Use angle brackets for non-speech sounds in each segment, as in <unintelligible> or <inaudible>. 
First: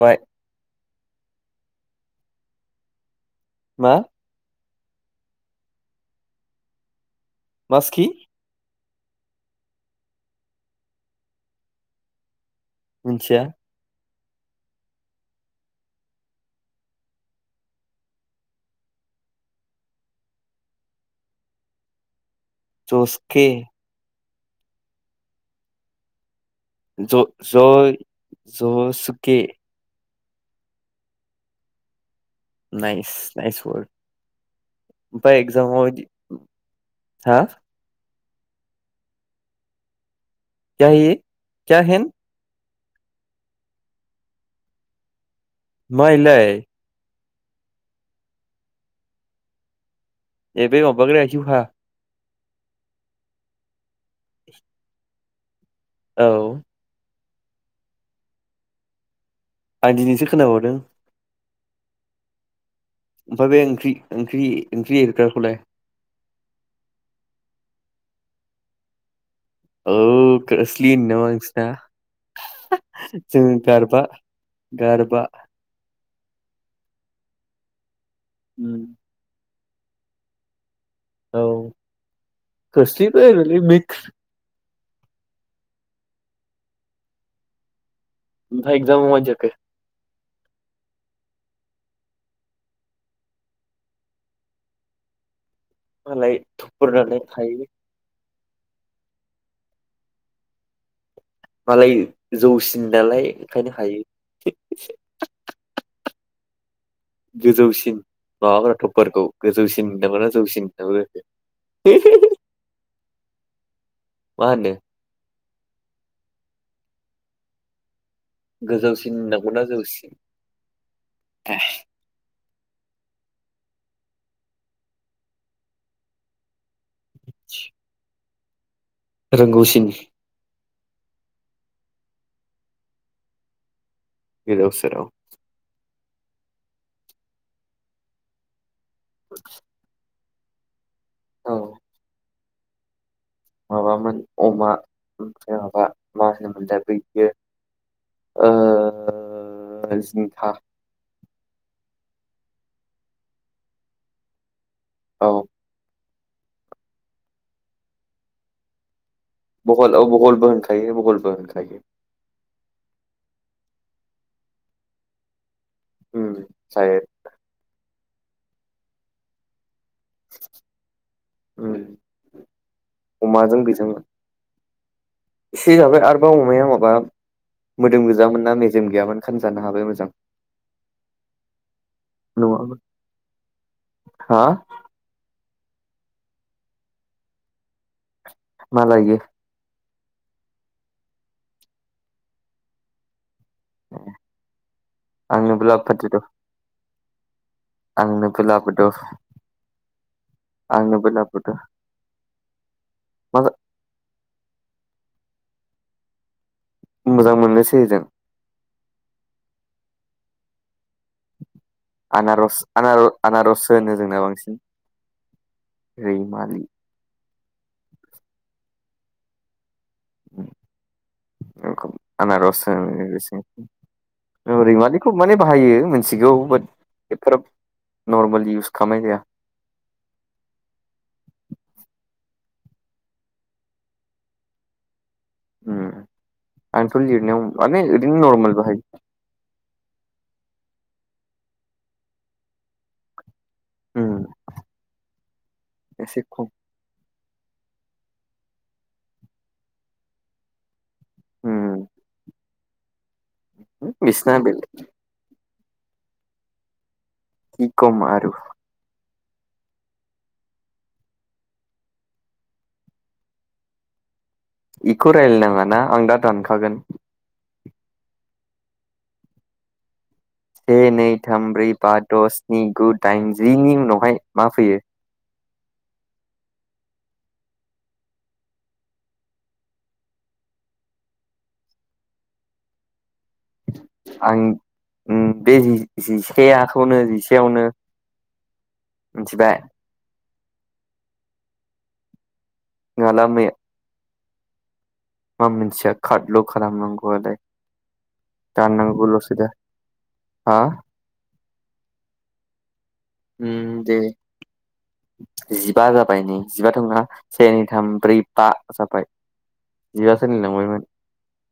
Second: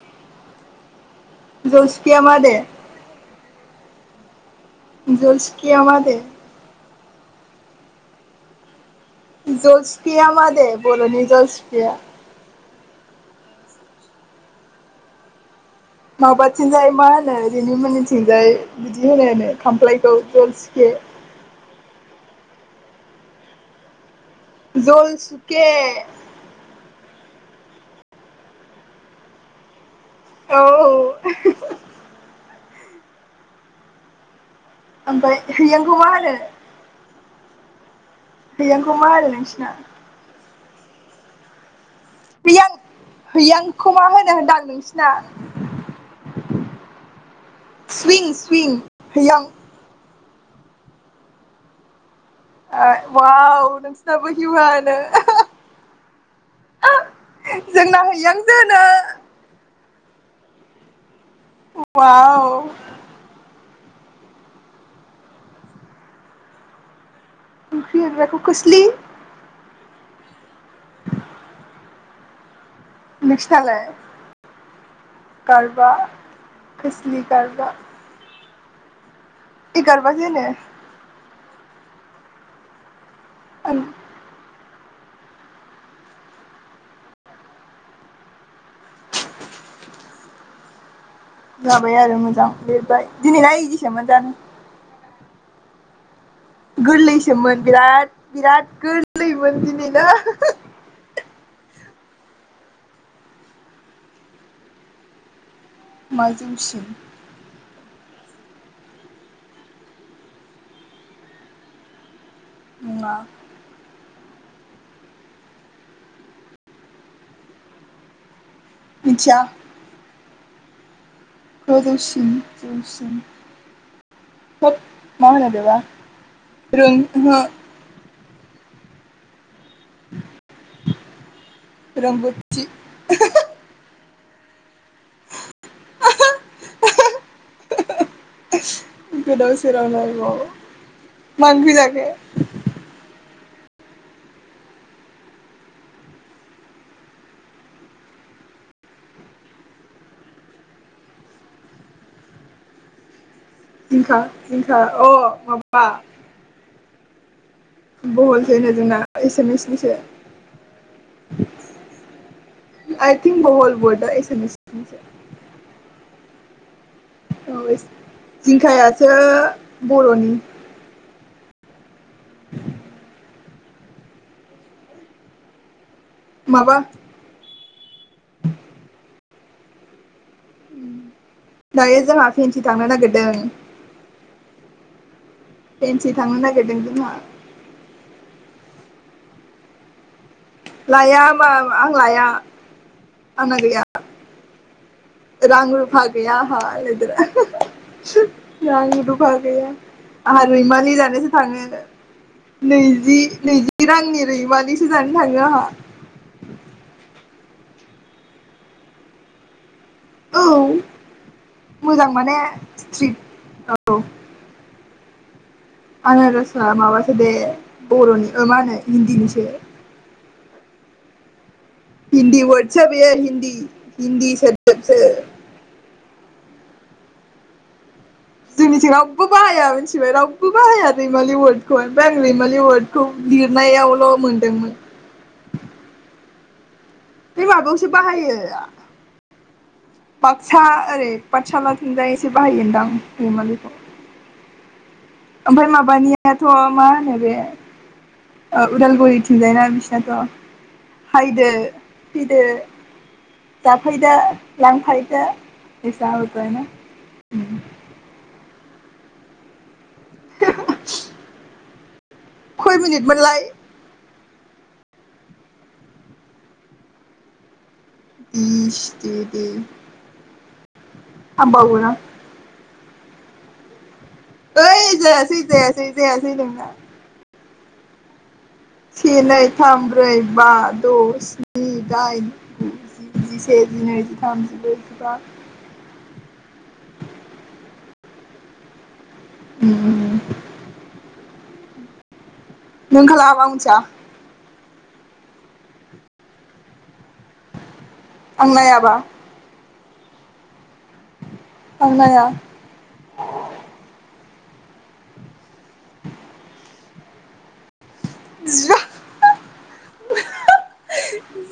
बाय जसकिया मा दे मा जलसकिआ मा दे मासखि जसफिया मा दे बर'नि जस फिया? मोनथिया। माबाथिंजाय मा होनो जेनिमोननिथिंजाय बिदि होनोनो खामफ्लायखौ जलसिके जसके जल सुके ज ज' ज'सुके औ औ। नाइस नाइस वरक। ओमफाय हैयांखौ मा होनो? हा? हैयांखौ मा होनो नोंसिना? क्या है येह क्या हेन? हैयां हैयांखौ मा होनो होनदां नोंसिना? मा इलाय? सुयिं सुयिं हैयां। ए बै माबाग्राया हिउहा ओ वाव नोंसिनाबो हिवहा होनो। औ। जोंना हैयांसो होनो। आं दिनैसो खोनाबावदों। वाव। ओमफाय बे ओंख्रिं ओंख्रि ओंख्रिर एरग्राखौलाय? ओंख्रिं एरग्राखौ खोस्लि। औ कोसलि होनोनामा नोंसिना? जों नोंसिनालाय गारबा गारबा। खोसलि गारबा। उम्म ए गारबा सो होनो। औ खोस्लिब बो होनोलै आं मिक्स। ओमफाय एखजामा माबायदि जाखो? जाबाय आरो मोजां लिरबाय दिनैना इजिसोमोन जानो मालाय थुबुरनानै थायो गोरलैसोमोन बिराद बिराद गोरलैमोन दिनैना मालाय जौसिन नालाय ओंखायनो हायो। मा जौसिन? गोजौसिन माबागोन थपरखौ गोजौसिन होननांगौ जौसिन होननांगौ जाखो? <unintelligible> नङा। मा होनदों? गोजौसिन मिथिया होननांगौना जौसिन? गोजौसिन। जौसिन थोद मा होनो बेबा। रों ओहो। रोंगौसि नि रोंगौ थि गोदाव सोराव <unintelligible> गोदाव सोराव लायबाव मा औ ओंख्रिं जाखो माबामोन अमा ओमफ्राय माबा मा होनोमोनलाय बैयो ओ जिंखा जिंखा जिंखा अ औ माबा बहल सो होनो जोंना बहल एसामिसनिसो औ बहलबो होनखायो बहलबो होनखायो आइ थिंक वरद एसामिसनि सो ओ जाय औ जिंखायासो बर नि उम अमाजों बेजों एसे जाबाय आर <unintelligible> अमाया माबा मोदोम गोजामोना मेजेम गैयामोन होनजानो हाबाय मोजां दायो जोंहा फेनसि नङामोन थांनो नागिरदों हा फेनसि थांनो नागिरदों जोंहा मा लायो? लाया होनबा आं लाया आंना गैया आंनोबो रांरुपा लाबोफादेर' गैया आहा <unintelligible> आंनोबो रां लाबोद' रुफा गैया आहा रैमालि आंनोबो जानोसो लाबोद' थाङो नैजि मा नैजि रांनि रैमालि जानो थांङो आहा मोजां मोननोसै जों औ मोजां माने आनारस स्ट्रिट आनर-आनारस होनो जोंना बांसिन रैमालि आनारसाआ माबासो दे बरनि ओ मानो? हिन्दी नि सो उम नंगौ हिन्दी आनारस वर्डसो बेयो होन हिन्दी हिन्दी सोदोबसो रैमालिखौ माने बाहायो मिथिगौ होद एफाराब जोंनिथिं रावबो बाहाया मिथिबाय रावबो बाहाया रैमालि अवार्डखौ ओमफ्राय आं रैमालि, बे अवार्ड खौ लिरनायावल' मोनदोंमोन, उम आंथ' बे लिरनायाव माने माबायावसो ओरैनो बाहायो नरमेल बाहायो सा ओरै पाठसाला थिंजाय एसे बाहायगोनदां रैमालि, उम ओमफ्राय एसे माबानियाथ' खम मा होनो बे ओ उदालगुरि थिंजायना बिस्वनाथना हायदो उम फैदो जाफैदो बिसिना बेलेग लांफैदो <unintelligible> <unintelligible> खय मिनिट मोनलाय इखौ रायलाय नङााना आं दा दानखागोन, इस दे दे से नै थाम ब्रै हामबावो बा आं द' स्नि गुड दाइनजिनि उनावहाय मा फैयो ओइ जायासै, जायासै जायासै नोंना, से नै थाम ब्रै बा द' स्नि दाइन गु जिसे जिनै जिथाम जिब्रै जिबा ए आखौनो जिसेयावनो मिथिबाय उम नों नङाला खालाम आं मैया मिथिया मा मोनथिया खादल' खालामनांगौ आलाय आं नायाबा दानांगौलसो दा हा आं नाया हुम दे जिबा जाबाय नै जिबा थांबा, से नै थाम, ब्रै बा जिबा जाबाय जिबासोलिलांबायमोन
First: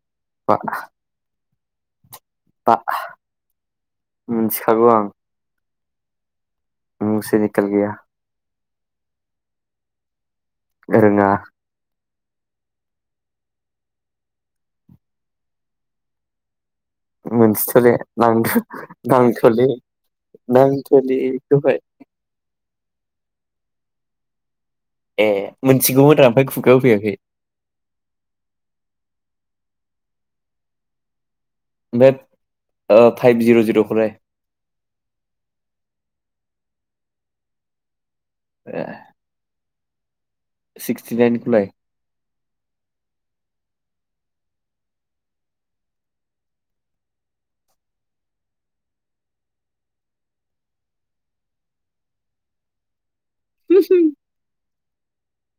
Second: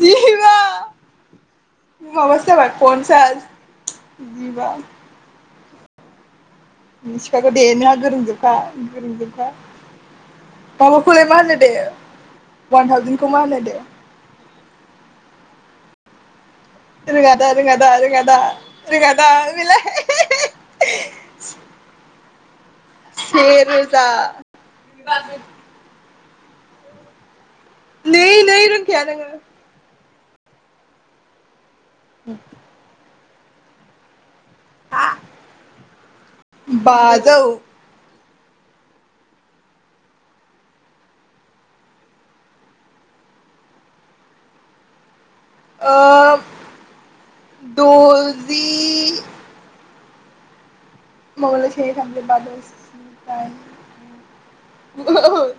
जिबा बा माबासो जाबाय बा पन्सास जिबा मिथिखागौ आं मिथिखागौदे मुसुनिकेल गैया नोंहा गोरोंजोबखा गोरोंजोबखा गालखौलाय रोङा मा होनो दे अवान थावजेनखौ मा होनो दे रोङादा रोङादा मोनथिथ'ले रोङादा नथ रोङादा नांथल बेलाय नांथलिखौहाय से रोजा ए मोनथिगौमोन राम ओमफाय खुगायाव फैयाखै नै नै रोंखाया नोङो बे ओ फाइभ जिर' जिरखौ लाय बाजौ ए सिक्सटि नाइनखौलाय? ओ द'जि मगल से थाम ब्रै बा द' स्नि डाइन होहोम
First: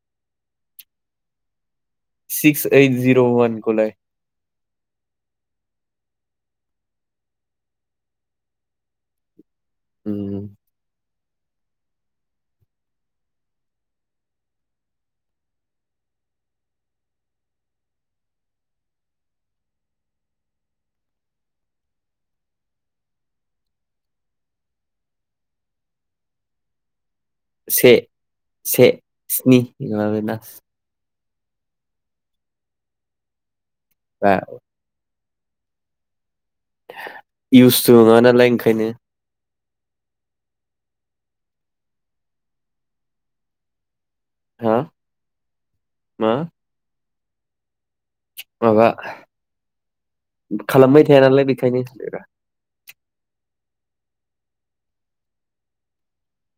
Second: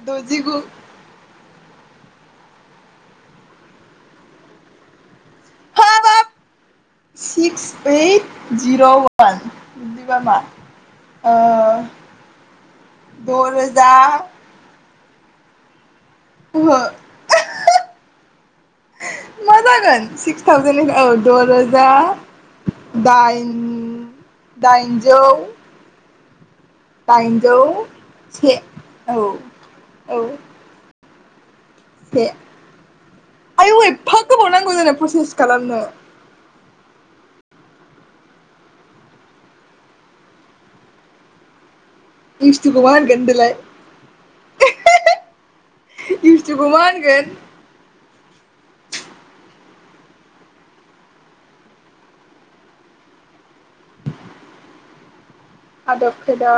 दजिगु। सिक्स एओइट जिर' वानखौ लाय? हाबाब सिक्स एओइट जिर' वान नोंनिबा मा आ द'रोजा मा जागोन सिक्स थावजेेननिफ्राय औ द'रोजा दाइन दाइनजौ दाइनजौ से से औ स्नि औ। नङाबाना से आयु बा एफागोबावनांगौ जानाय प्रसेस खालामनो इउसथ' नङा नालाय ओंखायनो। इउसटुखौ मा होनगोन होनदोलाय? हा मा इउसटुखौ मा होनगोन? माबा खालामबाय थाया नालाय बेखायनो रा आदब खायदा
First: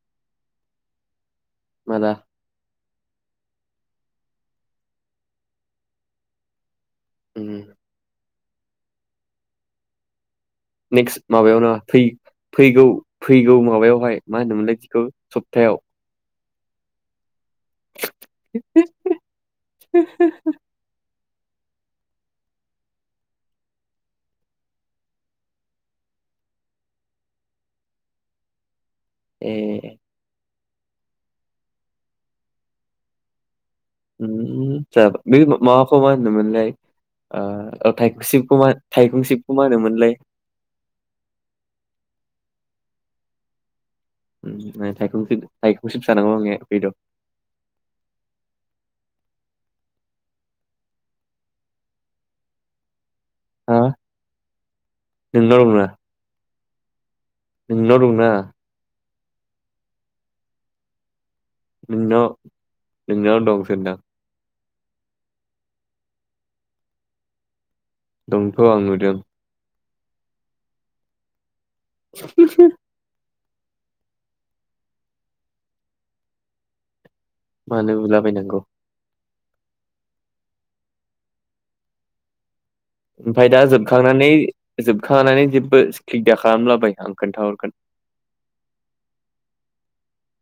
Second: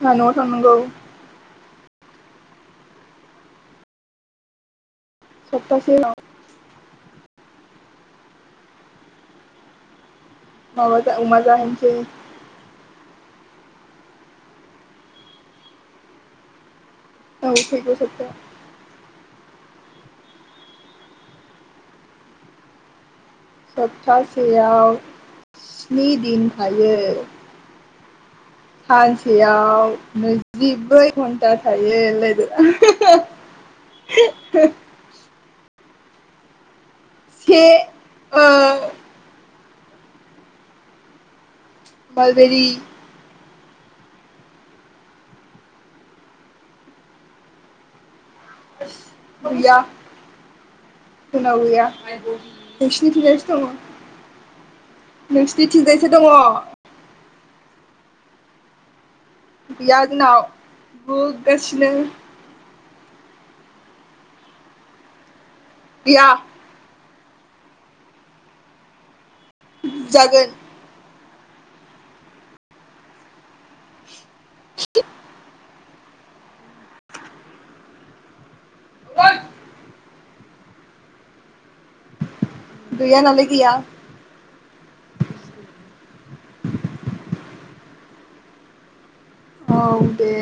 आंहा न'आव थांनांगौ माला? सप्तासे उनाव उ माबा नेक्स्ट अमा माबायावनो जाहैनोसै फै फैगौ फैगौ माबायावहाय मा होनोमोनलाय बिखौ सप्थायाव। औ फैगौ सप्थायाव <unintelligible> सप्तासेयाव स्नि दिन थायो। सानसेयाव ए नै जिब्रै खन्था थायो लोगो। <unintelligible> माबाखौ मा होनोमोनलाय ओ थाइकसिबखौ मा थाइकंसिब खौ मा होनोमोनलाय। बालबेरि थाइखंसिब थाइखसिबसो जानांगौ ए बेद' गैया जोंनाव गैया नोंसि नोंसिनि थिंजायसो दङ हा नोंनाव नोंसिनि दंना थिंजायसो दङ <unintelligible> <unintelligible> गैया जोंनाव <unintelligible> गासिनो दंना नोंनाव दंसो होनदां। गैया दंथ' आं नुदों। बुजागोन <unintelligible> <unintelligible> मानो बुला बायनांगौ। <unintelligible> गैया नालाय ओमफ्राय दा गैया जोबखांनानै जोबखांनानै जेबो स्किब दा खालामलाबाय आं खोन्थाहरगोन औ दे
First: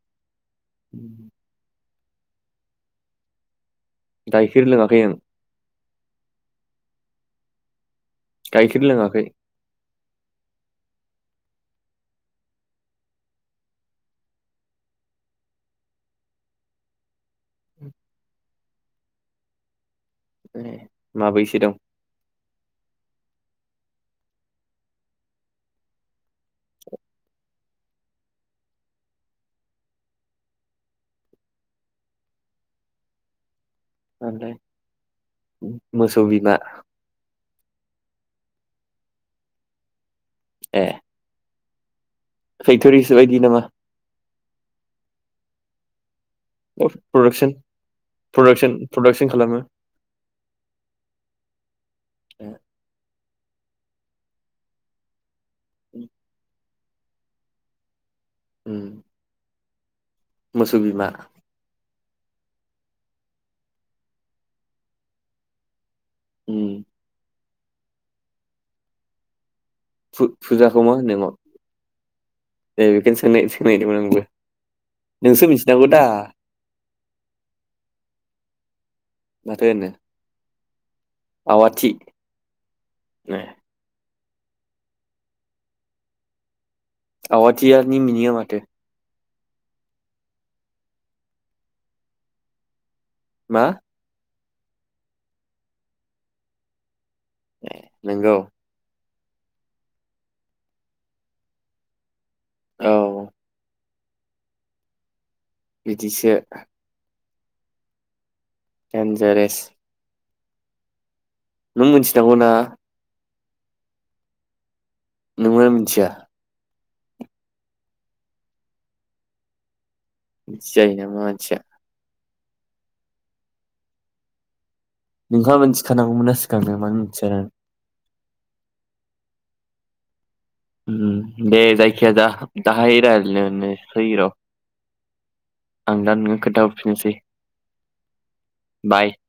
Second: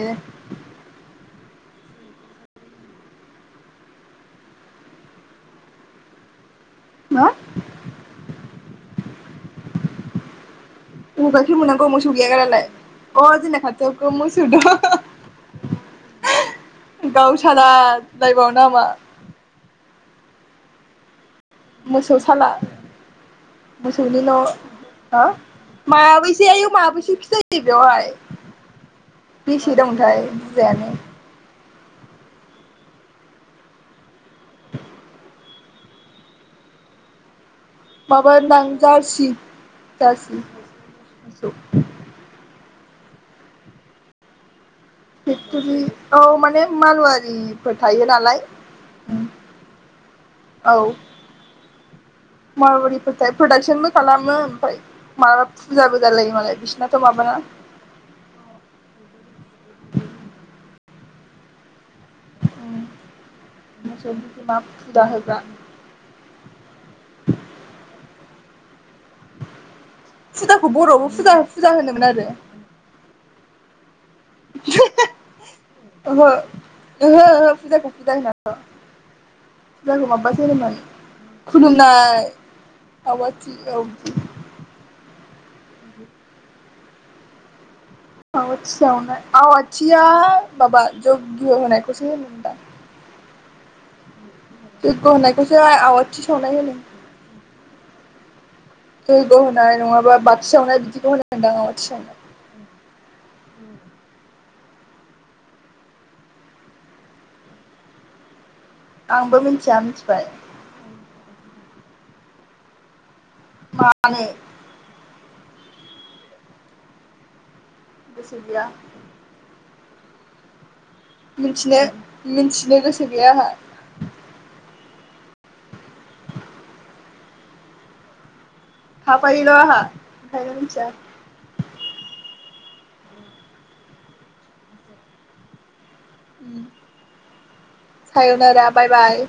गायखिर लोङाखै आं मा गाइखेर लोङाखै म गाइखेर मोन्नांगौ मोसौ गैयाागारालाय अ जोंना खाथियाव गो मोसौ दं। गावसाला <unintelligible> <unintelligible> ए माबैसे दं मोसौसाला मोसौ नि न आ मा माया बेस <unintelligible> बेवहाय बेसे दंथाय बुजायानो। ओमफ्राय ओम मोसौ बिमा माबा होनदो आं जारसि। जारसि मोसौ। फैथरिसोलै गिनाङा। फेकटरि औ माने प्रडाक्सन मारवारिफोर थायो नालाय प्रडाक्सन प्रडाक्सन खालामो औ ए मारवारिफोर था प्रडाक्सनबो खालामो ओमफ्राय माबा फुजाबो जालायो मालाय बिसना थ' माबाना उम। <inaudible> मोसौ बिमा उम मोसौनि बिमा फुजा होग्रा उम। फुजाखौ मा बर'आवबो होनोमोन फुजा फुजा होनोमोन आरो। नानै सोंनायदोंमोन आंबो नोंसो मिथि ओहो ओहो ओहो फुजाखौ फुजा होनथ' माथो होनो फुजाखौ माबासो होनोमोन। आवाथि खुलुमनाय ए आवाथि औ। आवाथि नि मिनिंआ मारो? आवाथि सावनाय आवाथिया माबा जग्य' होनायखौसो होनोमोन दां। मा? जग्य' होनायखौसो आवथि सावनाय होनो। नोंगौ। जग्य' होनाय नङाबा बाथि सावनाय बिदिखौ होनो मोनदां आवाथि सावनाय। औ। बिदिसो। आंबो देनजारेस मिथिया मिथिबाय। नों मिथिनांगौ ना। मानो? नोंबो मिथिया? गोसो गैया। <inaudible> जायो नामा मानसिया। मिनथिनो गोसो गैया आंहा। नोंहा मोनथि खानांगौ मोनना सिगांनो <unintelligible> <unintelligible> <unintelligible> मिथिया ओम दे जायखिया जा <unintelligible> उम खोन्थाहरफिननोसै सायनदा बाय बाय।